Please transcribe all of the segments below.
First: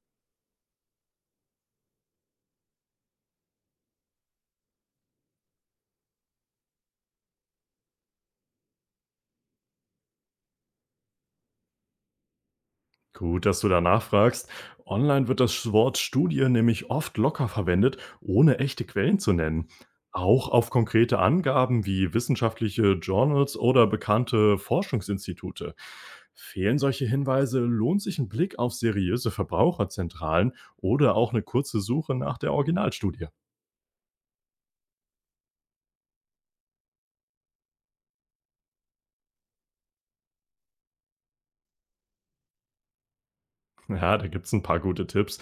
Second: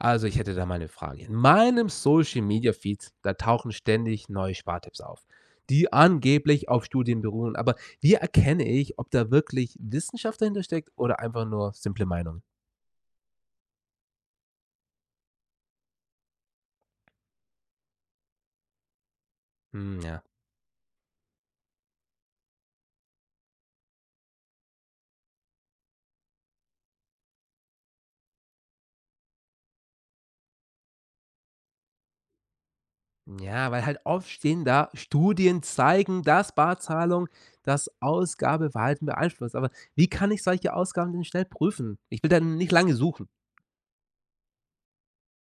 Also, ich hätte da mal 'ne Frage. In meinem Social Media Feed, da tauchen ständig neue Spartipps auf, die angeblich auf Studien beruhen. Aber wie erkenne ich, ob da wirklich Wissenschaft dahinter steckt oder einfach nur simple Meinung? Gut, dass du da nachfragst. Online wird das Wort Studie nämlich oft locker verwendet, ohne echte Quellen zu nennen. Hm, ja. Auch auf konkrete Angaben wie wissenschaftliche Journals oder bekannte Forschungsinstitute. Fehlen solche Hinweise, lohnt sich ein Blick auf seriöse Verbraucherzentralen oder auch eine kurze Suche nach der Originalstudie. Ja, weil halt oft stehen da: „Studien zeigen, dass Barzahlung das Ausgabeverhalten beeinflusst.“ Aber wie kann ich solche Ausgaben denn schnell prüfen? Ich will dann nicht lange suchen. Ja, da gibt's ein paar gute Tipps.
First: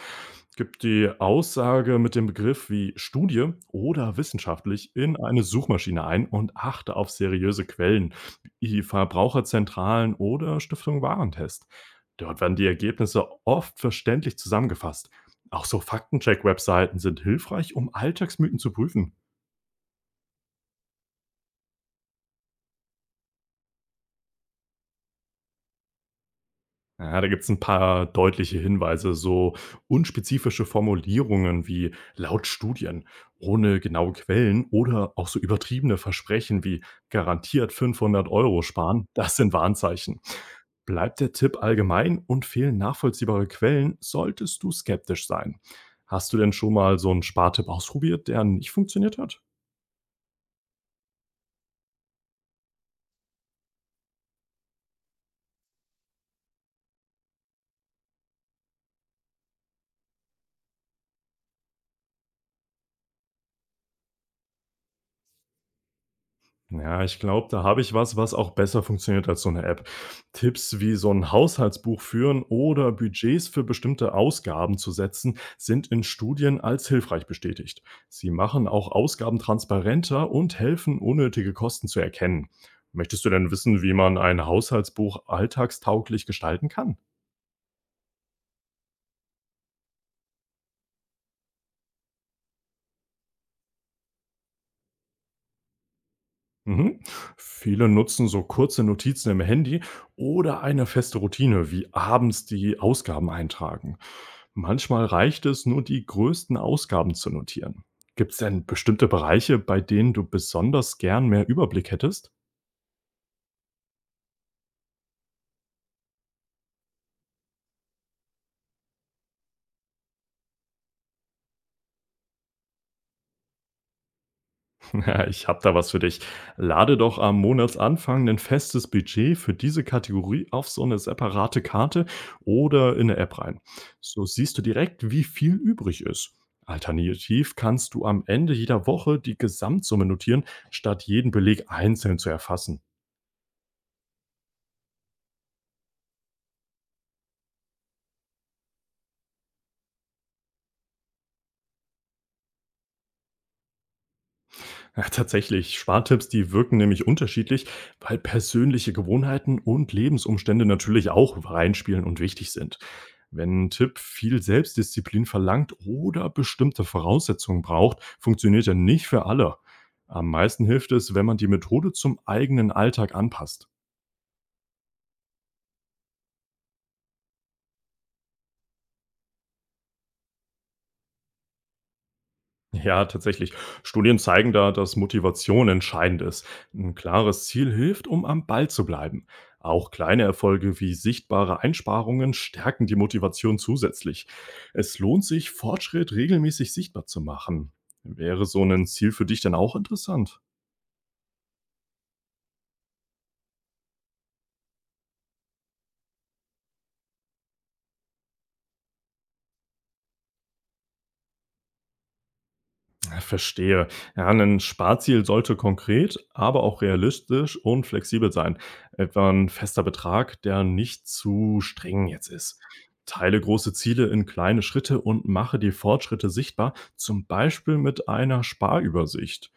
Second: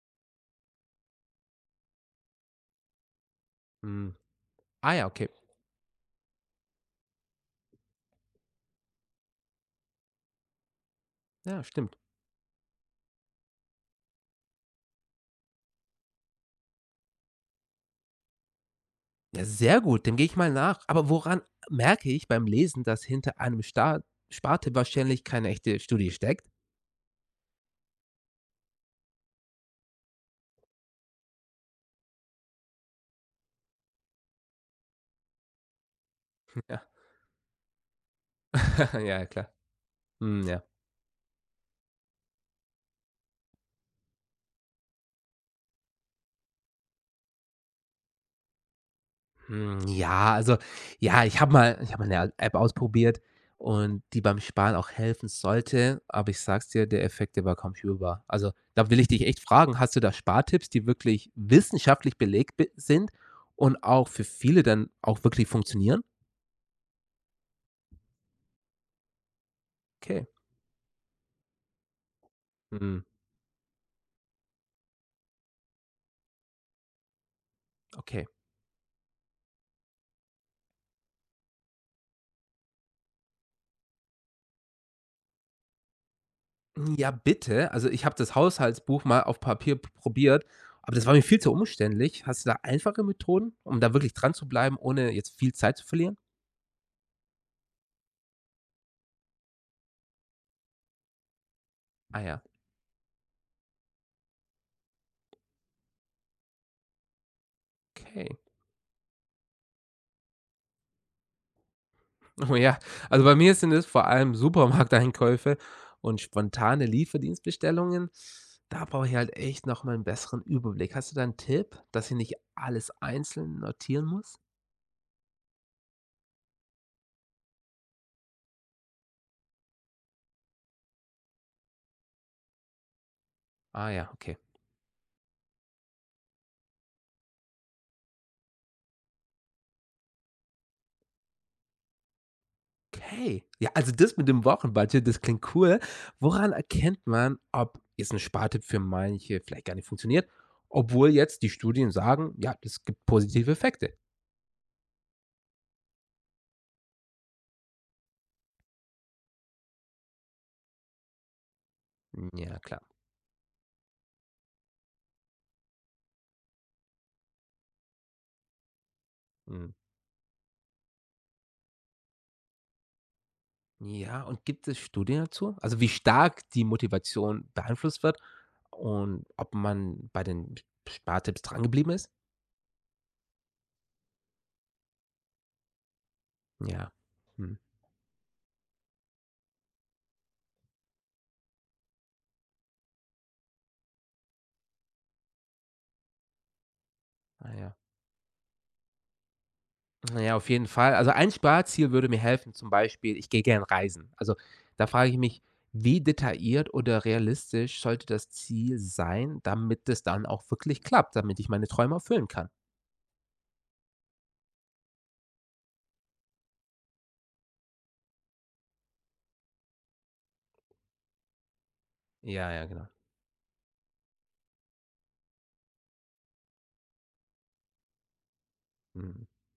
Gib die Aussage mit dem Begriff wie „Studie" Hm. oder Ah „wissenschaftlich" ja, in okay. eine Suchmaschine ein und achte auf seriöse Quellen wie Verbraucherzentralen oder Stiftung Ja, Warentest. stimmt. Dort werden die Ergebnisse oft verständlich zusammengefasst. Auch so Faktencheck-Webseiten sind hilfreich, um Alltagsmythen zu prüfen. Ja, sehr gut, dem gehe ich mal nach. Aber woran merke ich beim Lesen, dass hinter einem Sta Spartipp wahrscheinlich keine echte Studie steckt? Ja, da gibt es ein paar deutliche Hinweise, so unspezifische Formulierungen wie „laut Studien", ohne genaue Quellen oder auch so übertriebene Versprechen Ja, wie „garantiert 500 € sparen", ja, das klar. sind Warnzeichen. Hm, ja. Bleibt der Tipp allgemein und fehlen nachvollziehbare Quellen, solltest du skeptisch sein. Hast du denn schon mal so 'n Spartipp ausprobiert, der nicht funktioniert hat? Hm, ja, also, ja, ich habe mal 'ne App ausprobiert und die beim Sparen auch helfen sollte, aber ich sag's dir, der Effekt, der war kaum spürbar. Also, da will ich dich echt fragen, hast du da Spartipps, die wirklich wissenschaftlich belegt bi sind und auch für viele dann auch wirklich funktionieren? Ja, ich glaube, da habe ich was, was auch besser funktioniert als so eine App. Okay. Tipps wie so ein Haushaltsbuch führen oder Mhm. Budgets für bestimmte Ausgaben zu setzen, sind in Studien als hilfreich bestätigt. Okay. Sie machen auch Ausgaben transparenter und helfen, unnötige Kosten zu erkennen. Möchtest du denn wissen, wie man ein Haushaltsbuch alltagstauglich gestalten kann? Ja, bitte. Also, ich habe das Haushaltsbuch mal auf Papier p probiert, aber das war mir viel zu umständlich. Hast du da einfache Methoden, um da wirklich dran zu bleiben, ohne jetzt viel Zeit zu verlieren? Mhm. Viele nutzen so kurze Notizen im Handy oder eine feste Routine, wie Ah ja, abends die Ausgaben eintragen. Manchmal reicht es nur, die größten Ausgaben zu notieren. okay. Gibt es denn bestimmte Bereiche, bei denen du besonders gern mehr Überblick hättest? Oh ja, also bei mir sind es vor allem Supermarkteinkäufe und spontane Lieferdienstbestellungen. Da brauche ich halt echt noch mal 'n besseren Überblick. Hast du da einen Tipp, dass ich nicht alles einzeln notieren muss? Ja, ich habe da was für dich. Lade doch am Monatsanfang ein festes Budget für diese Kategorie auf so eine separate Karte oder in 'ne App rein. Ah ja, So okay. siehst du direkt, wie viel übrig ist. Alternativ kannst du am Ende jeder Woche die Gesamtsumme notieren, statt jeden Beleg einzeln zu erfassen. Okay. Ja, also das mit dem Wochenbudget, das klingt cool. Woran erkennt man, ob jetzt ein Spartipp für manche vielleicht gar nicht funktioniert, obwohl jetzt die Studien sagen: „Ja, das gibt positive Effekte?“ Ja, tatsächlich. Spartipps, die wirken nämlich unterschiedlich, weil persönliche Gewohnheiten und Lebensumstände natürlich auch reinspielen und Hm, wichtig ja, sind. klar. Wenn ein Tipp viel Selbstdisziplin verlangt oder bestimmte Voraussetzungen braucht, funktioniert er nicht für alle. Mhm. Am meisten hilft es, wenn man die Methode zum eigenen Alltag anpasst. Ja, und gibt es Studien dazu? Also, wie stark die Motivation beeinflusst wird und ob man bei den Spartipps drangeblieben ist? Ja, tatsächlich. Studien zeigen da, dass Motivation entscheidend ist. Ja. Ein klares Mhm. Ziel hilft, um am Ball zu bleiben. Auch kleine Erfolge wie sichtbare Einsparungen stärken die Motivation zusätzlich. Es lohnt sich, Fortschritt regelmäßig sichtbar zu Ah machen. ja. Wäre so ein Ziel für dich denn auch Ja, interessant? auf jeden Fall. Also ein Sparziel würde mir helfen, zum Beispiel, ich gehe gern reisen. Also da frage ich mich, wie detailliert oder realistisch sollte das Ziel sein, damit es dann auch wirklich klappt, damit ich meine Träume erfüllen kann? Ja, verstehe. Ja, ein Sparziel sollte konkret, aber auch realistisch und flexibel sein. Etwa ein fester Betrag, der nicht zu streng jetzt Ja, ist. ja, genau. Teile große Ziele in kleine Schritte und mache die Fortschritte sichtbar, zum Beispiel mit einer Mhm. Sparübersicht.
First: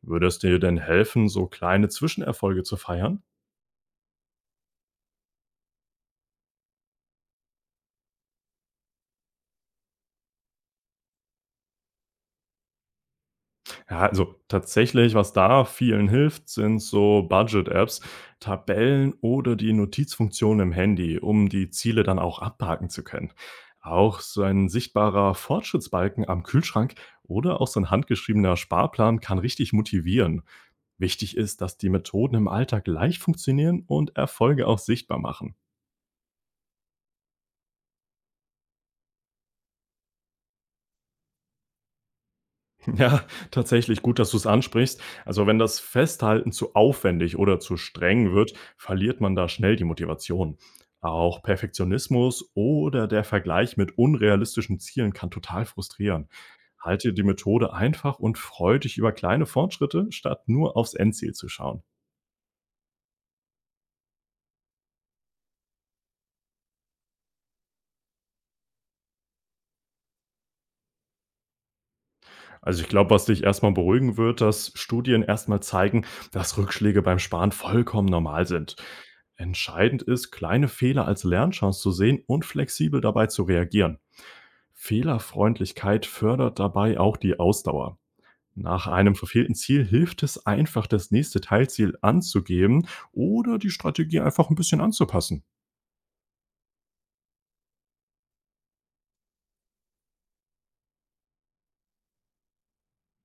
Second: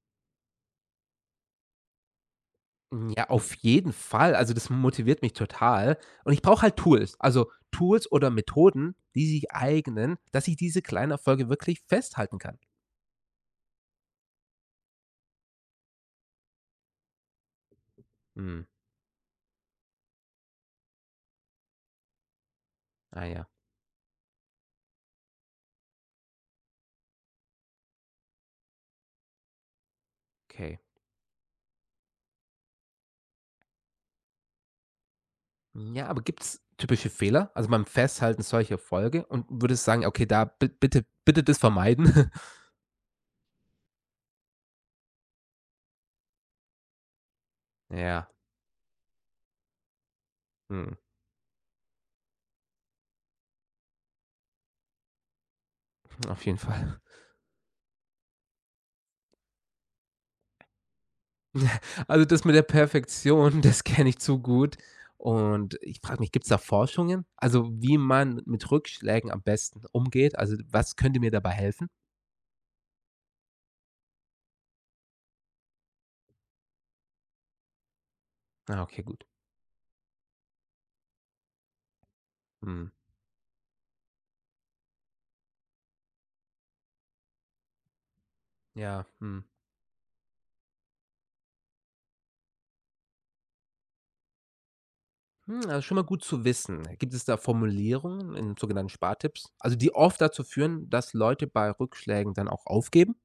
Würde es dir denn helfen, so kleine Zwischenerfolge zu feiern? Ja, auf jeden Fall. Also das motiviert mich total. Und ich brauche halt Tools. Also Tools oder Methoden, die sich eignen, dass ich diese kleinen Erfolge wirklich festhalten kann. Ja, also tatsächlich, was da vielen hilft, sind so Budget-Apps, Mhm. Tabellen oder die Notizfunktion im Handy, um die Ziele dann auch abhaken zu Ah können. ja, Auch so ein sichtbarer Fortschrittsbalken am Kühlschrank oder auch so ein handgeschriebener Sparplan kann richtig motivieren. okay. Wichtig ist, dass die Methoden im Alltag leicht funktionieren und Erfolge auch sichtbar machen. Hm, ja, aber gibt's typische Fehler? Also, beim Festhalten solcher Erfolge und würdest sagen: „Okay, da bi bitte das vermeiden?“ Ja, tatsächlich gut, dass du es ansprichst. Also wenn das Festhalten zu aufwendig oder zu Ja, streng wird, verliert man da schnell die Motivation. mhm, Auch Perfektionismus oder der Vergleich mit unrealistischen Zielen kann total frustrieren. auf jeden Fall. Halte die Methode einfach und freu dich über kleine Fortschritte, statt nur aufs Endziel zu schauen. Also, das mit der Perfektion, das kenne ich zu gut und ich frage mich, gibt's da Forschungen? Also, wie man mit Rückschlägen am besten umgeht? Also, was könnte mir dabei helfen? Also ich glaube, was dich erstmal beruhigen wird, dass Studien erstmal zeigen, dass Rückschläge beim Sparen vollkommen normal sind. Ah, okay, gut. Entscheidend ist, kleine Fehler als Lernchance zu sehen und Mhm. flexibel dabei zu reagieren. Fehlerfreundlichkeit fördert dabei auch die Ausdauer. Nach Ja, einem mhm. verfehlten Ziel hilft es einfach, das nächste Teilziel anzugeben oder die Strategie einfach ein bisschen anzupassen. Hm, also, schon mal gut zu wissen. Gibt es da Formulierungen in sogenannten Spartipps, also, die oft dazu führen, dass Leute bei Rückschlägen dann auch aufgeben?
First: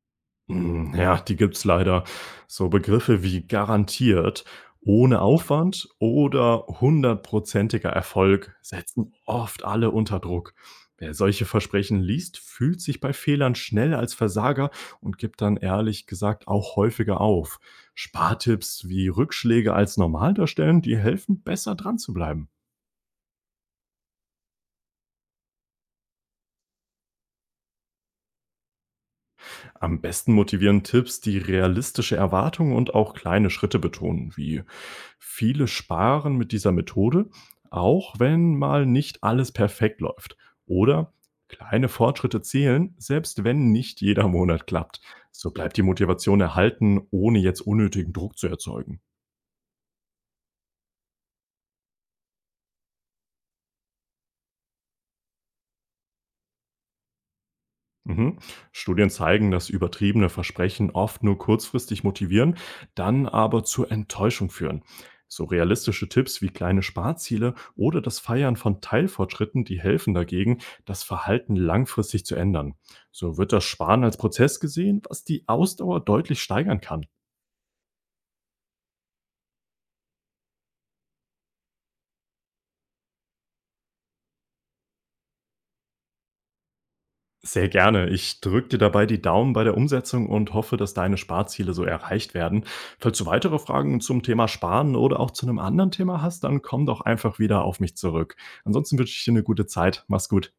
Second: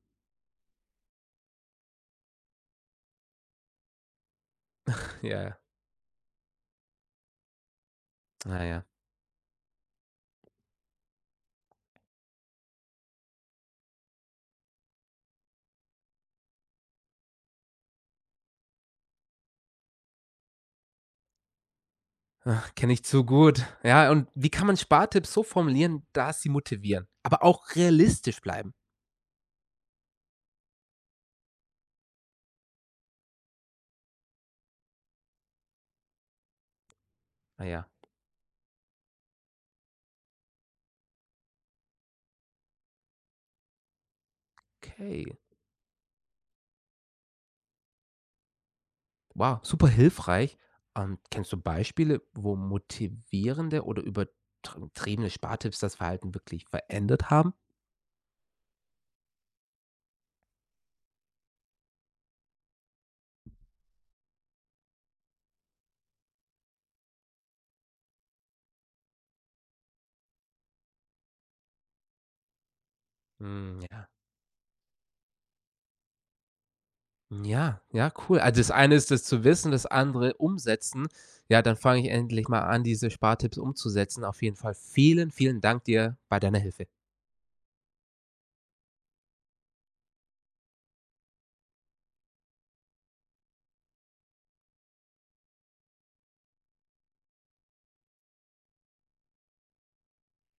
Hm, ja, die gibt's leider. So Begriffe wie garantiert, ohne Ja, ja. Aufwand oder hundertprozentiger Erfolg Ah ja, setzen oft alle unter Druck. Wer solche Versprechen liest, fühlt sich bei Fehlern schnell als Versager und gibt dann ehrlich gesagt auch häufiger auf. Spartipps wie Rückschläge als normal darstellen, die helfen, besser dran zu bleiben. kenne ich zu gut. Ja, und wie kann man Spartipps so formulieren, dass sie motivieren, aber auch realistisch bleiben? Am besten motivieren Tipps, die realistische Erwartungen und auch kleine Schritte betonen, wie viele sparen mit dieser Methode, Ah ja, auch wenn mal nicht alles perfekt läuft. Oder kleine Fortschritte zählen, selbst wenn nicht jeder Monat klappt. okay. So bleibt die Motivation erhalten, ohne jetzt unnötigen Druck zu erzeugen. Wow, super hilfreich. Kennst du Beispiele, wo motivierende oder übertriebene Spartipps das Verhalten wirklich verändert haben? Mhm. Studien zeigen, dass übertriebene Versprechen oft nur kurzfristig motivieren, dann aber zur Enttäuschung führen. So realistische Tipps wie kleine Sparziele oder das Feiern von Teilfortschritten, die helfen dagegen, das Verhalten langfristig zu ändern. So wird das Hm, Sparen ja. als Prozess gesehen, was die Ausdauer deutlich steigern kann. Ja, ja, cool. Also das eine ist das zu wissen, das andere umsetzen. Ja, dann fange ich endlich mal an, diese Spartipps umzusetzen. Auf jeden Fall vielen, vielen Dank dir bei deiner Hilfe. Sehr gerne. Ich drücke dir dabei die Daumen bei der Umsetzung und hoffe, dass deine Sparziele so erreicht werden. Falls du weitere Fragen zum Thema Sparen oder auch zu einem anderen Thema hast, dann komm doch einfach wieder auf mich zurück. Ansonsten wünsche ich dir eine gute Zeit. Mach's gut.